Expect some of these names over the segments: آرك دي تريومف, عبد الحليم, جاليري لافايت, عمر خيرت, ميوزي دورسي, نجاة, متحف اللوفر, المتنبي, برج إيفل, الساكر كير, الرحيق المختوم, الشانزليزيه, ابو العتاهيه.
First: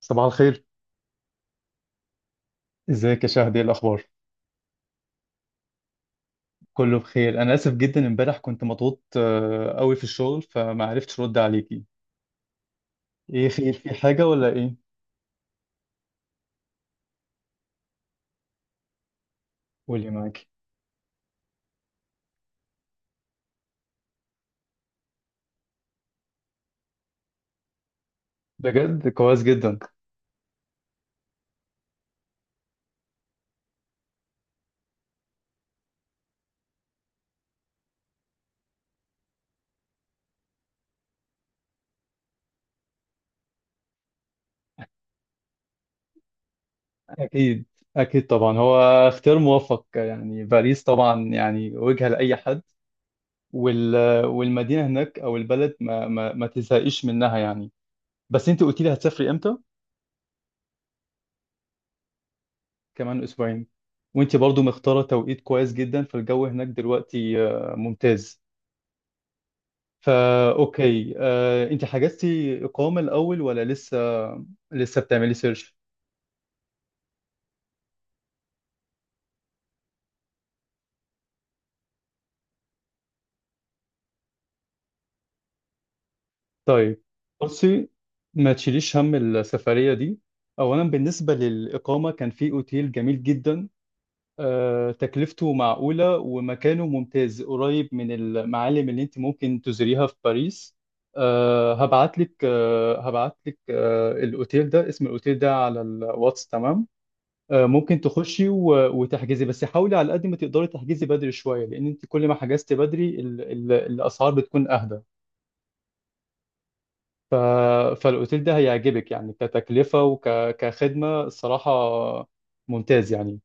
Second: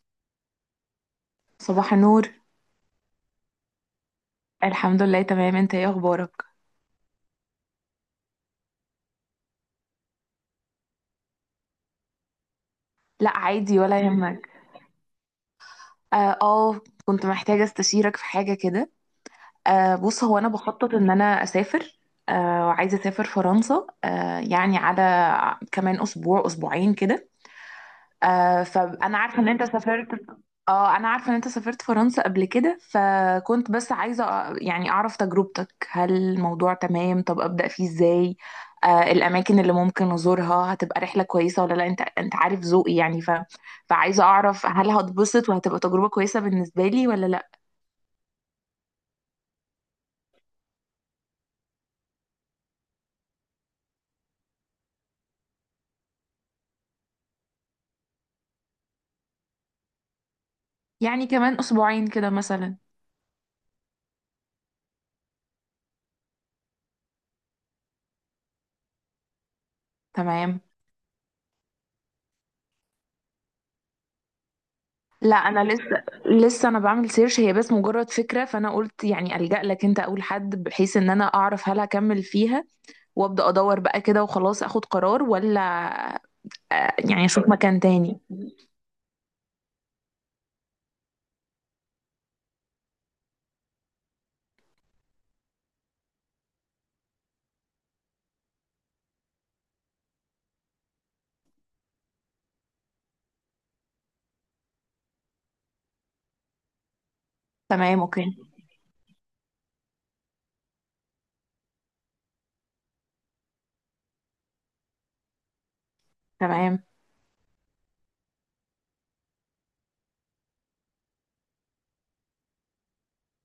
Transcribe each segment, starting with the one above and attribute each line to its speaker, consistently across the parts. Speaker 1: صباح الخير.
Speaker 2: صباح النور.
Speaker 1: ازيك يا شهد؟ ايه الاخبار؟
Speaker 2: الحمد لله، تمام. انت ايه اخبارك؟
Speaker 1: كله بخير. انا اسف جدا، امبارح كنت مضغوط قوي في الشغل فما عرفتش ارد عليكي.
Speaker 2: لا،
Speaker 1: ايه خير،
Speaker 2: عادي،
Speaker 1: في
Speaker 2: ولا
Speaker 1: حاجه ولا
Speaker 2: يهمك.
Speaker 1: ايه؟
Speaker 2: اه، اه، كنت محتاجة استشيرك في حاجة كده.
Speaker 1: قولي
Speaker 2: بص، هو
Speaker 1: معاكي.
Speaker 2: انا بخطط ان انا اسافر. وعايزة اسافر فرنسا، يعني على كمان اسبوع اسبوعين كده.
Speaker 1: بجد
Speaker 2: فانا عارفه
Speaker 1: كويس
Speaker 2: ان انت
Speaker 1: جدا.
Speaker 2: سافرت. اه انا عارفه ان انت سافرت فرنسا قبل كده، فكنت بس عايزه يعني اعرف تجربتك. هل الموضوع تمام؟ طب ابدا فيه ازاي؟ الاماكن اللي ممكن ازورها هتبقى رحله كويسه ولا لا؟ انت عارف ذوقي يعني فعايزه اعرف هل هتبسط وهتبقى تجربه كويسه بالنسبه لي ولا لا.
Speaker 1: اكيد، اكيد طبعا، هو اختيار موفق يعني. باريس طبعا يعني وجهه لاي حد، وال... والمدينه هناك او البلد ما تزهقيش منها يعني. بس انت قلتي لي هتسافري امتى؟
Speaker 2: يعني كمان اسبوعين كده مثلا.
Speaker 1: كمان اسبوعين. وانت برضو مختاره توقيت كويس جدا، فالجو هناك دلوقتي ممتاز. فا
Speaker 2: تمام.
Speaker 1: اوكي آه، انت حجزتي اقامه الاول ولا لسه؟ لسه بتعملي
Speaker 2: لا، انا
Speaker 1: سيرش؟
Speaker 2: لسه انا بعمل سيرش. هي بس مجرد فكره، فانا قلت يعني الجا لك انت اول حد بحيث ان انا اعرف هل هكمل فيها وابدا ادور بقى كده وخلاص اخد قرار، ولا
Speaker 1: طيب
Speaker 2: يعني اشوف مكان
Speaker 1: بصي،
Speaker 2: تاني.
Speaker 1: ما تشيليش هم السفريه دي. اولا بالنسبه للاقامه كان في اوتيل جميل جدا، تكلفته معقوله ومكانه ممتاز قريب من المعالم اللي انت ممكن تزوريها في باريس. هبعت لك الاوتيل ده، اسم الاوتيل ده على الواتس، تمام؟ ممكن
Speaker 2: تمام، اوكي.
Speaker 1: تخشي وتحجزي، بس حاولي على قد ما تقدري تحجزي بدري شوية، لأن أنت كل ما حجزتي بدري الأسعار بتكون أهدى.
Speaker 2: تمام.
Speaker 1: ف... فالأوتيل ده هيعجبك يعني، كتكلفة وكخدمة الصراحة ممتاز يعني.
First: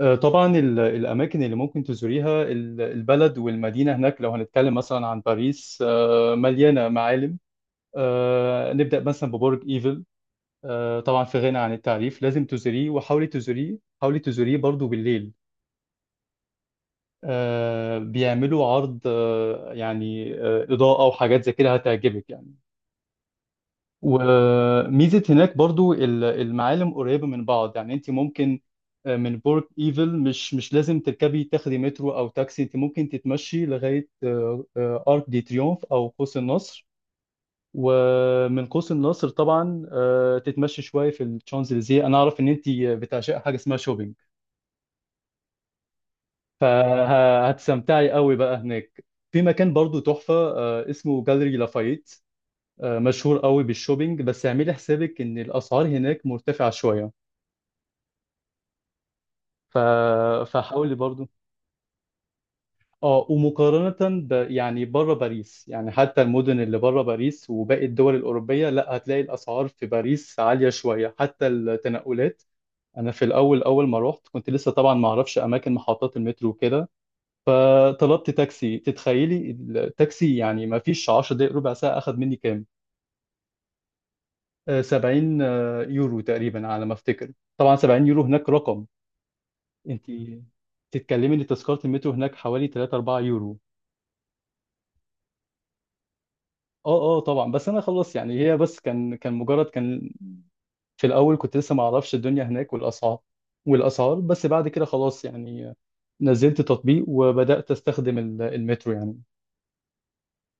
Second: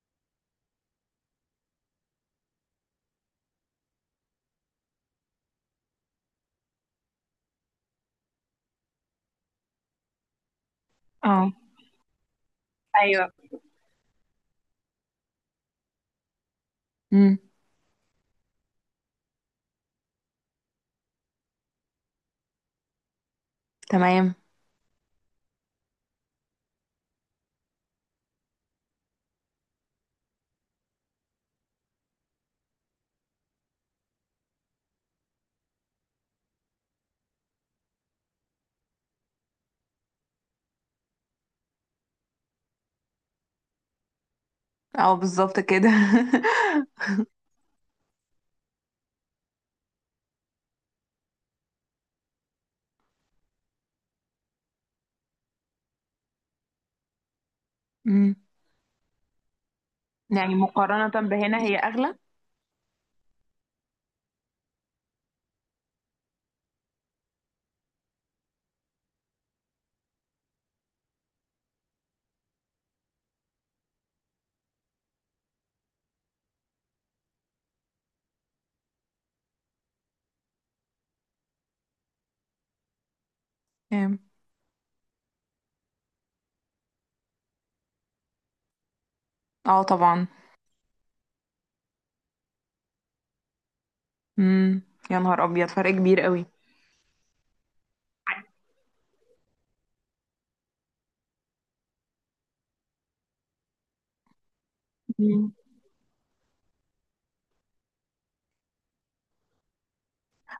Speaker 1: طبعا الأماكن اللي ممكن تزوريها، البلد والمدينة هناك، لو هنتكلم مثلا عن باريس مليانة معالم. نبدأ مثلا ببرج إيفل، طبعا في
Speaker 2: اه،
Speaker 1: غنى عن التعريف، لازم تزوريه، وحاولي
Speaker 2: ايوه،
Speaker 1: تزوريه حاولي تزوريه برضو بالليل.
Speaker 2: امم،
Speaker 1: بيعملوا عرض إضاءة وحاجات زي كده هتعجبك يعني.
Speaker 2: تمام.
Speaker 1: وميزة هناك برضو المعالم قريبة من بعض، يعني انت ممكن من برج ايفل مش لازم تركبي تاخدي مترو او تاكسي، انت ممكن تتمشي لغاية آرك دي تريومف او قوس النصر. ومن قوس النصر طبعا تتمشي شوية في الشانزليزيه. انا اعرف ان انت بتعشق حاجة اسمها شوبينج،
Speaker 2: اه، بالظبط كده.
Speaker 1: فهتستمتعي قوي بقى هناك. في مكان برضو تحفة اسمه جاليري لافايت، مشهور قوي بالشوبينج، بس اعملي حسابك ان الاسعار هناك مرتفعة شوية.
Speaker 2: امم.
Speaker 1: ف...
Speaker 2: يعني
Speaker 1: فحاولي
Speaker 2: مقارنة
Speaker 1: برضو.
Speaker 2: بهنا هي اغلى.
Speaker 1: اه، ومقارنة يعني بره باريس، يعني حتى المدن اللي بره باريس وباقي الدول الأوروبية، لا، هتلاقي الأسعار في باريس عالية شوية، حتى التنقلات. أنا في الأول، أول ما رحت كنت لسه طبعا ما أعرفش أماكن محطات المترو وكده، فطلبت تاكسي. تتخيلي التاكسي، يعني ما فيش 10 دقايق ربع ساعة، أخذ مني كام؟
Speaker 2: كام؟
Speaker 1: 70 يورو تقريبا على ما أفتكر. طبعا 70 يورو هناك رقم.
Speaker 2: اه،
Speaker 1: أنت
Speaker 2: طبعا.
Speaker 1: تتكلمي إن تذكرة المترو هناك حوالي 3 4 يورو.
Speaker 2: امم. يا نهار ابيض، فرق كبير قوي.
Speaker 1: أه أه طبعا، بس أنا خلاص يعني، هي بس كان مجرد، كان في الأول كنت لسه ما أعرفش الدنيا هناك والأسعار. بس بعد كده خلاص
Speaker 2: مم.
Speaker 1: يعني، نزلت تطبيق وبدأت أستخدم المترو يعني.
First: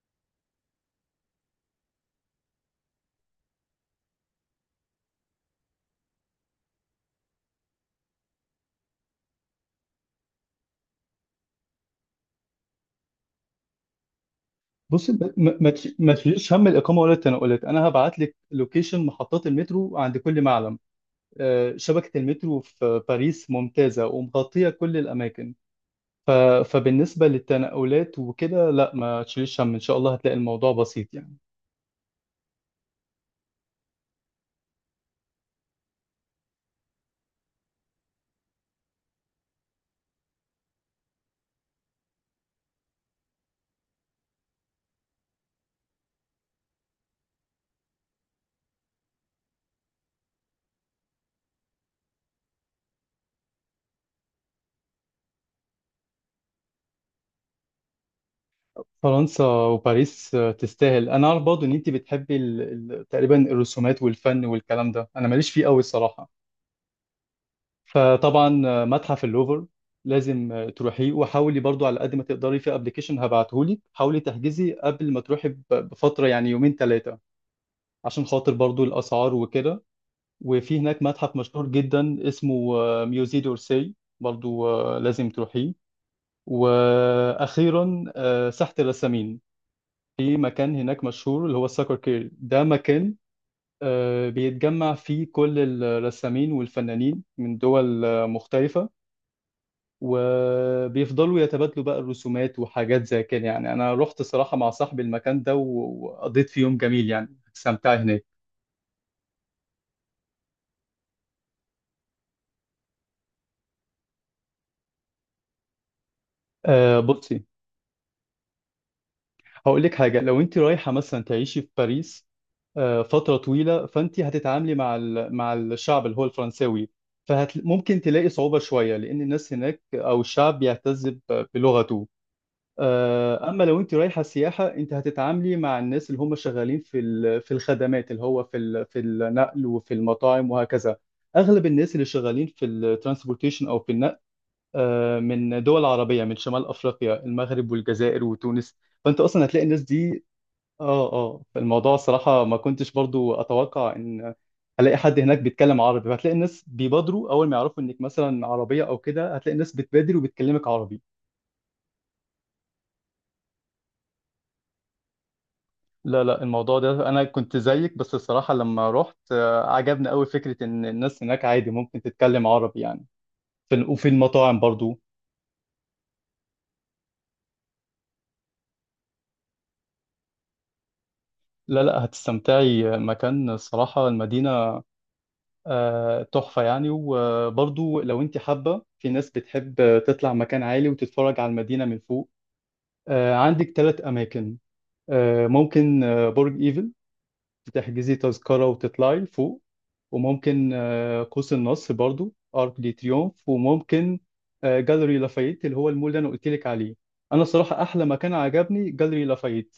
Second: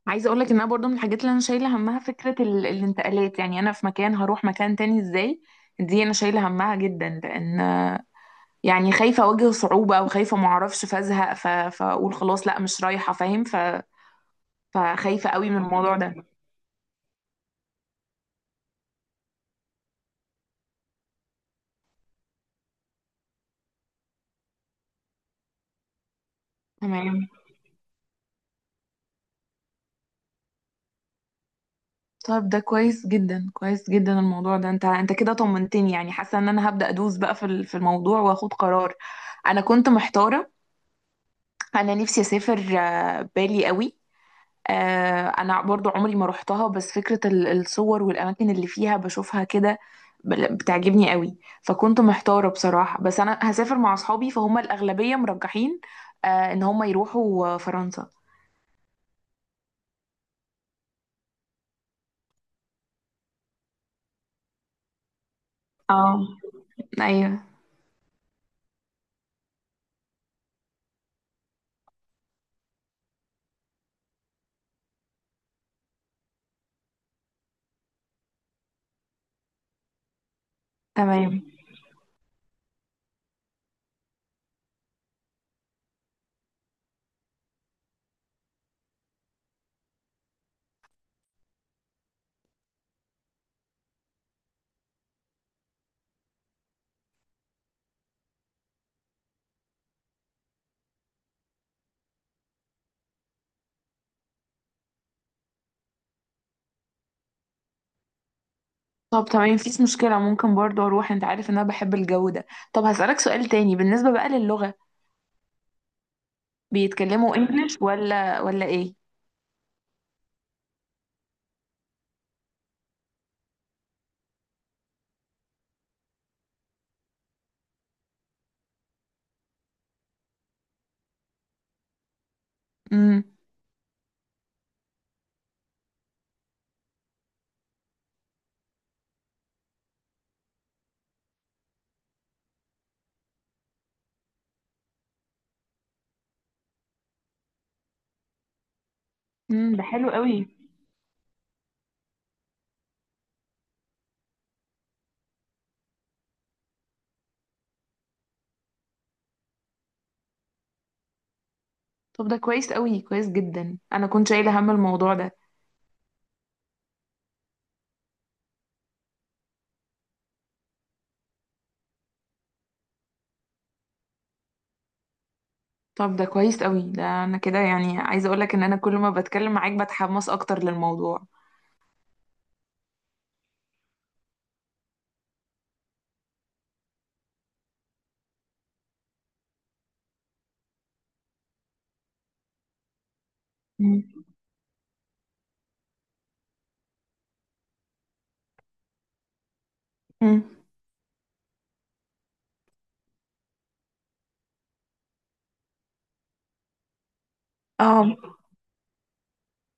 Speaker 2: عايزه اقول لك ان انا برضو من الحاجات اللي انا شايله همها فكره الانتقالات، يعني انا في مكان هروح مكان تاني ازاي. دي انا شايله همها جدا، لان يعني خايفة أواجه صعوبة، وخايفة معرفش فازهق، فأقول خلاص لأ مش رايحة، فاهم؟
Speaker 1: بص،
Speaker 2: فخايفة
Speaker 1: ب-
Speaker 2: قوي
Speaker 1: ما
Speaker 2: من
Speaker 1: ما تش-
Speaker 2: الموضوع
Speaker 1: ما
Speaker 2: ده.
Speaker 1: تشيلش هم الاقامه ولا التنقلات، انا هبعت لك لوكيشن محطات المترو عند كل معلم. شبكه المترو في باريس ممتازه ومغطيه كل الاماكن،
Speaker 2: تمام.
Speaker 1: فبالنسبه للتنقلات وكده لا، ما تشيلش هم، ان شاء الله هتلاقي الموضوع بسيط يعني.
Speaker 2: طيب، ده كويس جدا، كويس جدا الموضوع ده، انت كده طمنتني. يعني حاسة ان انا هبدأ ادوس بقى في الموضوع واخد قرار. انا كنت محتارة. انا نفسي اسافر، بالي قوي. آه، انا برضو عمري ما روحتها، بس فكرة الصور والاماكن اللي فيها بشوفها كده بتعجبني قوي. فكنت محتارة بصراحة، بس انا هسافر مع اصحابي، فهم الاغلبية مرجحين ان هم يروحوا فرنسا.
Speaker 1: فرنسا وباريس تستاهل. انا عارف برضه ان انت بتحبي تقريبا الرسومات والفن والكلام ده، انا ماليش فيه قوي
Speaker 2: اه،
Speaker 1: الصراحه.
Speaker 2: ايوه.
Speaker 1: فطبعا متحف اللوفر لازم تروحيه، وحاولي برضو على قد ما تقدري في ابلكيشن هبعتهولك، حاولي تحجزي قبل ما تروحي بفترة يعني يومين ثلاثة، عشان خاطر برضو الاسعار وكده. وفي هناك متحف
Speaker 2: تمام.
Speaker 1: مشهور جدا اسمه ميوزي دورسي، برضو لازم تروحيه. واخيرا ساحة الرسامين، في مكان هناك مشهور اللي هو الساكر كير، ده مكان بيتجمع فيه كل الرسامين والفنانين من دول مختلفة، وبيفضلوا يتبادلوا بقى الرسومات وحاجات زي كده. يعني انا رحت صراحة مع صاحبي المكان ده وقضيت فيه يوم جميل يعني، استمتعت هناك.
Speaker 2: طب تمام، مفيش مشكلة، ممكن برضو اروح، انت عارف ان انا بحب الجو ده. طب هسألك سؤال تاني بالنسبة بقى للغة.
Speaker 1: آه
Speaker 2: بيتكلموا
Speaker 1: بصي،
Speaker 2: انجلش ولا ايه؟
Speaker 1: هقول لك حاجة. لو انت رايحة مثلا تعيشي في باريس آه فترة طويلة، فانت هتتعاملي مع مع الشعب اللي هو الفرنساوي، فممكن تلاقي صعوبة شوية لأن الناس هناك أو الشعب بيعتز بلغته.
Speaker 2: امم.
Speaker 1: اما لو انت رايحه سياحه، انت هتتعاملي مع الناس اللي هم شغالين في في الخدمات، اللي هو في في النقل وفي المطاعم وهكذا. اغلب الناس اللي شغالين في الترانسبورتيشن او في النقل من دول عربيه، من شمال افريقيا، المغرب والجزائر وتونس، فانت اصلا هتلاقي
Speaker 2: امم،
Speaker 1: الناس
Speaker 2: ده حلو
Speaker 1: دي.
Speaker 2: قوي.
Speaker 1: اه اه، فالموضوع صراحه ما كنتش برضو اتوقع ان هلاقي حد هناك بيتكلم عربي، فهتلاقي الناس بيبادروا اول ما يعرفوا انك مثلا عربيه او كده، هتلاقي الناس بتبادر وبتكلمك عربي.
Speaker 2: طب ده كويس قوي، كويس جدا، انا كنت شايلة هم الموضوع ده.
Speaker 1: لا لا، الموضوع ده انا كنت زيك، بس الصراحه لما رحت عجبني قوي فكره ان الناس هناك عادي ممكن تتكلم عربي يعني، في وفي المطاعم برضو.
Speaker 2: طب ده كويس قوي، ده انا كده يعني عايزه اقول لك ان انا كل ما بتكلم معاك بتحمس اكتر للموضوع.
Speaker 1: لا لا، هتستمتعي. مكان الصراحه المدينه تحفه يعني. وبرضو لو انت حابه، في ناس بتحب تطلع مكان عالي وتتفرج على المدينه من فوق، عندك ثلاث
Speaker 2: مم.
Speaker 1: اماكن. آه، ممكن آه، برج ايفل تحجزي تذكرة وتطلعي لفوق،
Speaker 2: مم.
Speaker 1: وممكن قوس النصر برضو ارك دي تريومف، وممكن جاليري لافايت اللي هو المول اللي انا قلت لك عليه. انا صراحة احلى
Speaker 2: اه.
Speaker 1: مكان عجبني جاليري لافايت.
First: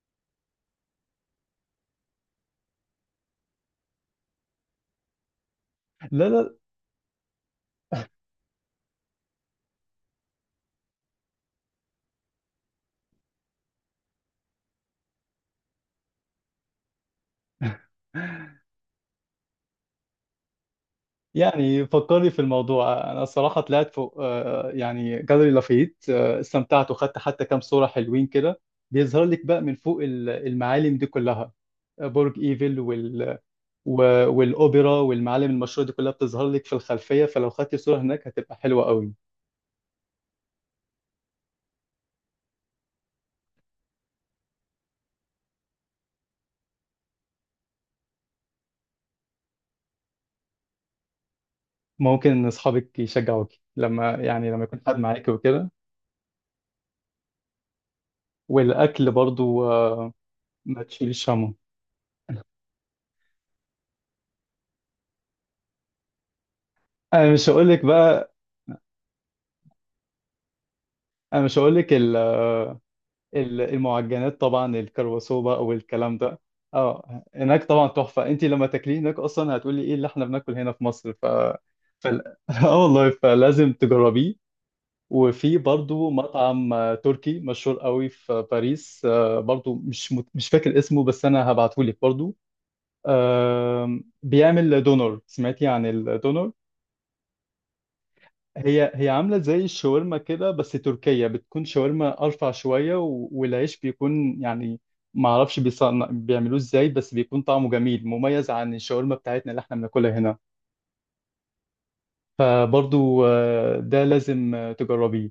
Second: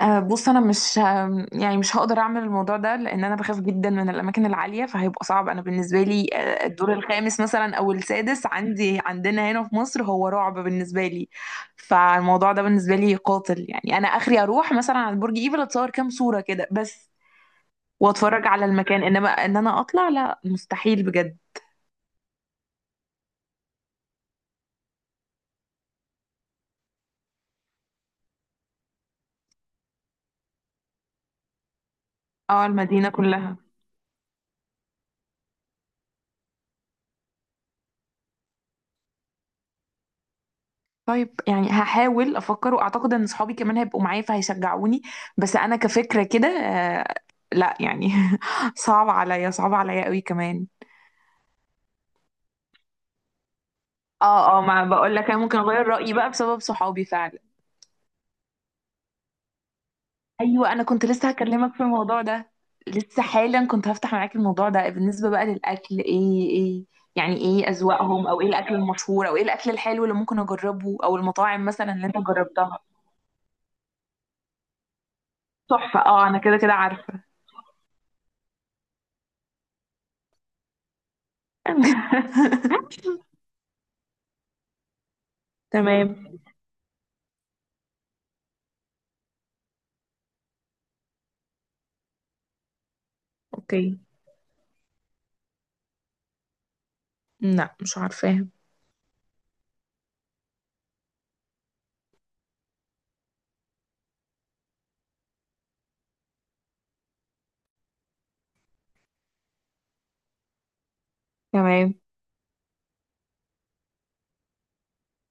Speaker 2: بص، انا مش يعني مش هقدر اعمل الموضوع ده، لان انا بخاف جدا من الاماكن العاليه، فهيبقى صعب انا بالنسبه
Speaker 1: لا
Speaker 2: لي
Speaker 1: لا
Speaker 2: الدور الخامس مثلا او السادس عندنا هنا في مصر هو رعب بالنسبه لي. فالموضوع ده بالنسبه لي قاتل، يعني انا اخري اروح مثلا على برج ايفل، اتصور كام صوره كده بس واتفرج على المكان، انما ان انا اطلع لا مستحيل بجد.
Speaker 1: يعني فكرني في الموضوع. انا صراحة طلعت فوق يعني جاليري لافايت، استمتعت وخدت حتى كام صورة حلوين كده، بيظهر لك بقى من فوق المعالم دي كلها، برج
Speaker 2: اه
Speaker 1: ايفل
Speaker 2: المدينه كلها.
Speaker 1: والاوبرا والمعالم المشهوره دي كلها بتظهر لك في الخلفيه، فلو خدتي صوره هناك هتبقى حلوه قوي.
Speaker 2: طيب يعني هحاول افكر، واعتقد ان صحابي كمان هيبقوا معايا فهيشجعوني. بس انا كفكرة كده، لا يعني صعب عليا، صعب عليا قوي كمان.
Speaker 1: ممكن ان اصحابك يشجعوك، لما يعني
Speaker 2: اه، اه،
Speaker 1: لما يكون
Speaker 2: ما
Speaker 1: حد
Speaker 2: بقول لك
Speaker 1: معاكي
Speaker 2: انا ممكن
Speaker 1: وكده.
Speaker 2: اغير رأيي بقى بسبب صحابي فعلا.
Speaker 1: والاكل برضو
Speaker 2: ايوه، انا
Speaker 1: ما
Speaker 2: كنت لسه
Speaker 1: تشيليش همه.
Speaker 2: هكلمك في الموضوع ده. لسه حالا كنت هفتح معاك الموضوع ده بالنسبة بقى للاكل. ايه، ايه؟
Speaker 1: انا
Speaker 2: يعني
Speaker 1: مش هقول
Speaker 2: ايه
Speaker 1: لك
Speaker 2: اذواقهم،
Speaker 1: بقى،
Speaker 2: او ايه الاكل المشهور، او ايه الاكل الحلو اللي ممكن اجربه، او
Speaker 1: انا مش
Speaker 2: المطاعم
Speaker 1: هقول لك
Speaker 2: مثلا اللي
Speaker 1: ال-
Speaker 2: انت جربتها؟
Speaker 1: آه، ال- المعجنات طبعا، الكرواسو بقى
Speaker 2: تحفة،
Speaker 1: والكلام
Speaker 2: اه، انا
Speaker 1: ده،
Speaker 2: كده كده
Speaker 1: اه
Speaker 2: عارفة.
Speaker 1: هناك طبعا تحفه. انت لما تاكليه هناك اصلا هتقولي ايه اللي احنا بناكل هنا في مصر. فال- اه والله، فلازم تجربيه. وفي برضو
Speaker 2: تمام،
Speaker 1: مطعم تركي مشهور قوي في باريس، برضو مش فاكر اسمه بس انا هبعته لك برضو.
Speaker 2: اوكي.
Speaker 1: بيعمل دونر. سمعتي عن الدونر؟
Speaker 2: لا، مش عارفاها.
Speaker 1: هي عامله زي الشاورما كده بس تركيه، بتكون شاورما ارفع شويه والعيش بيكون يعني ما اعرفش بيعملوه ازاي، بس بيكون طعمه جميل مميز عن الشاورما بتاعتنا اللي احنا بناكلها هنا،
Speaker 2: تمام.
Speaker 1: فبرضو ده لازم تجربيه.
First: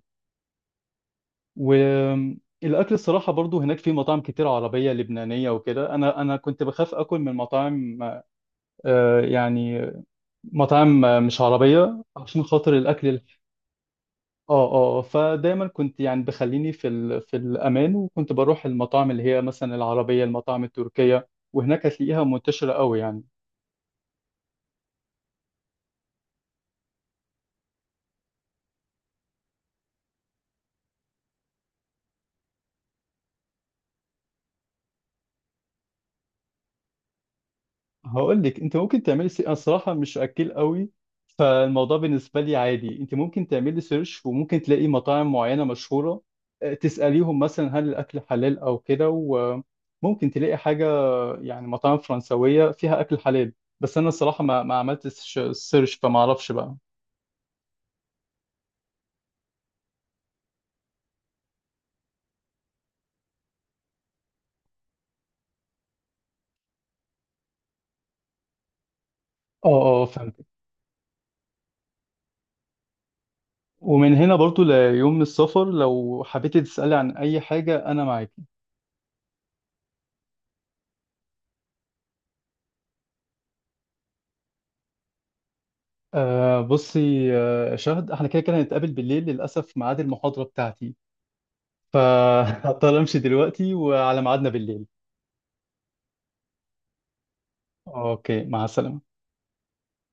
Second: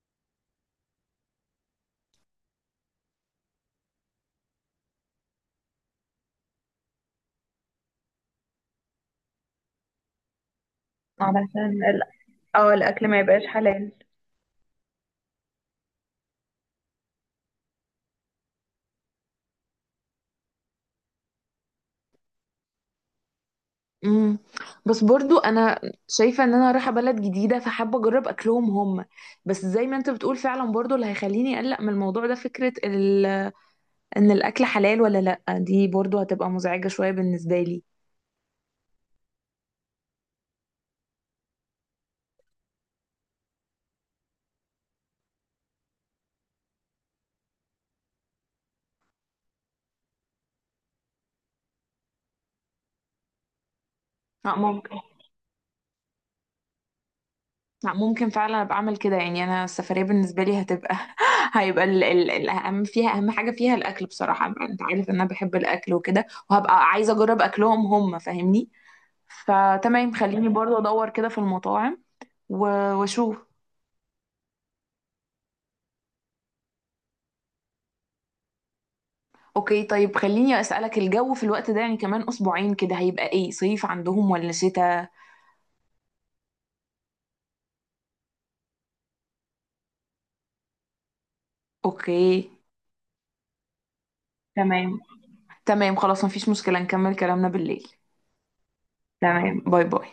Speaker 1: والاكل الصراحه برضو هناك في مطاعم كتير عربيه لبنانيه وكده. انا كنت بخاف اكل من مطاعم آه، يعني مطاعم مش
Speaker 2: علشان
Speaker 1: عربيه عشان
Speaker 2: اه
Speaker 1: خاطر الاكل
Speaker 2: الاكل ما يبقاش حلال.
Speaker 1: اه اه، فدايما كنت يعني بخليني في الامان، وكنت بروح المطاعم اللي هي مثلا العربيه، المطاعم التركيه، وهناك هتلاقيها منتشره قوي يعني.
Speaker 2: امم. بس برضو انا شايفه ان انا رايحه بلد جديده، فحابه اجرب اكلهم هم. بس زي ما انت بتقول، فعلا برضو اللي هيخليني اقلق من الموضوع ده فكره ان الاكل حلال ولا لا، دي برضو هتبقى مزعجه شويه بالنسبه لي.
Speaker 1: هقول لك، انت ممكن تعملي انا صراحه مش اكل قوي، فالموضوع بالنسبه لي عادي. انت ممكن تعملي سيرش وممكن تلاقي مطاعم معينه مشهوره، تساليهم مثلا هل الاكل حلال او كده، وممكن تلاقي حاجه يعني مطاعم فرنسويه فيها اكل حلال. بس انا الصراحه ما
Speaker 2: ممكن.
Speaker 1: عملتش سيرش فما اعرفش بقى.
Speaker 2: لا، ممكن فعلا ابقى اعمل كده، يعني انا السفريه بالنسبه لي هتبقى هيبقى ال الاهم فيها، اهم حاجه فيها الاكل بصراحه. انت عارف ان انا بحب الاكل وكده، وهبقى عايزه اجرب اكلهم هم، فاهمني؟
Speaker 1: اه اه،
Speaker 2: فتمام،
Speaker 1: فهمت.
Speaker 2: خليني برضه ادور كده في المطاعم واشوف.
Speaker 1: ومن هنا برضو ليوم السفر لو حبيتي تسالي عن اي حاجه انا معاك.
Speaker 2: اوكي، طيب، خليني اسالك، الجو في الوقت ده يعني كمان اسبوعين كده هيبقى ايه؟ صيف عندهم ولا شتاء؟
Speaker 1: آه بصي، آه شهد، احنا كده كده هنتقابل بالليل. للاسف ميعاد المحاضره بتاعتي،
Speaker 2: اوكي.
Speaker 1: فهضطر امشي دلوقتي، وعلى ميعادنا بالليل.
Speaker 2: تمام. تمام، خلاص، مفيش مشكله، نكمل كلامنا بالليل.
Speaker 1: اوكي، مع السلامة.
Speaker 2: تمام، باي باي.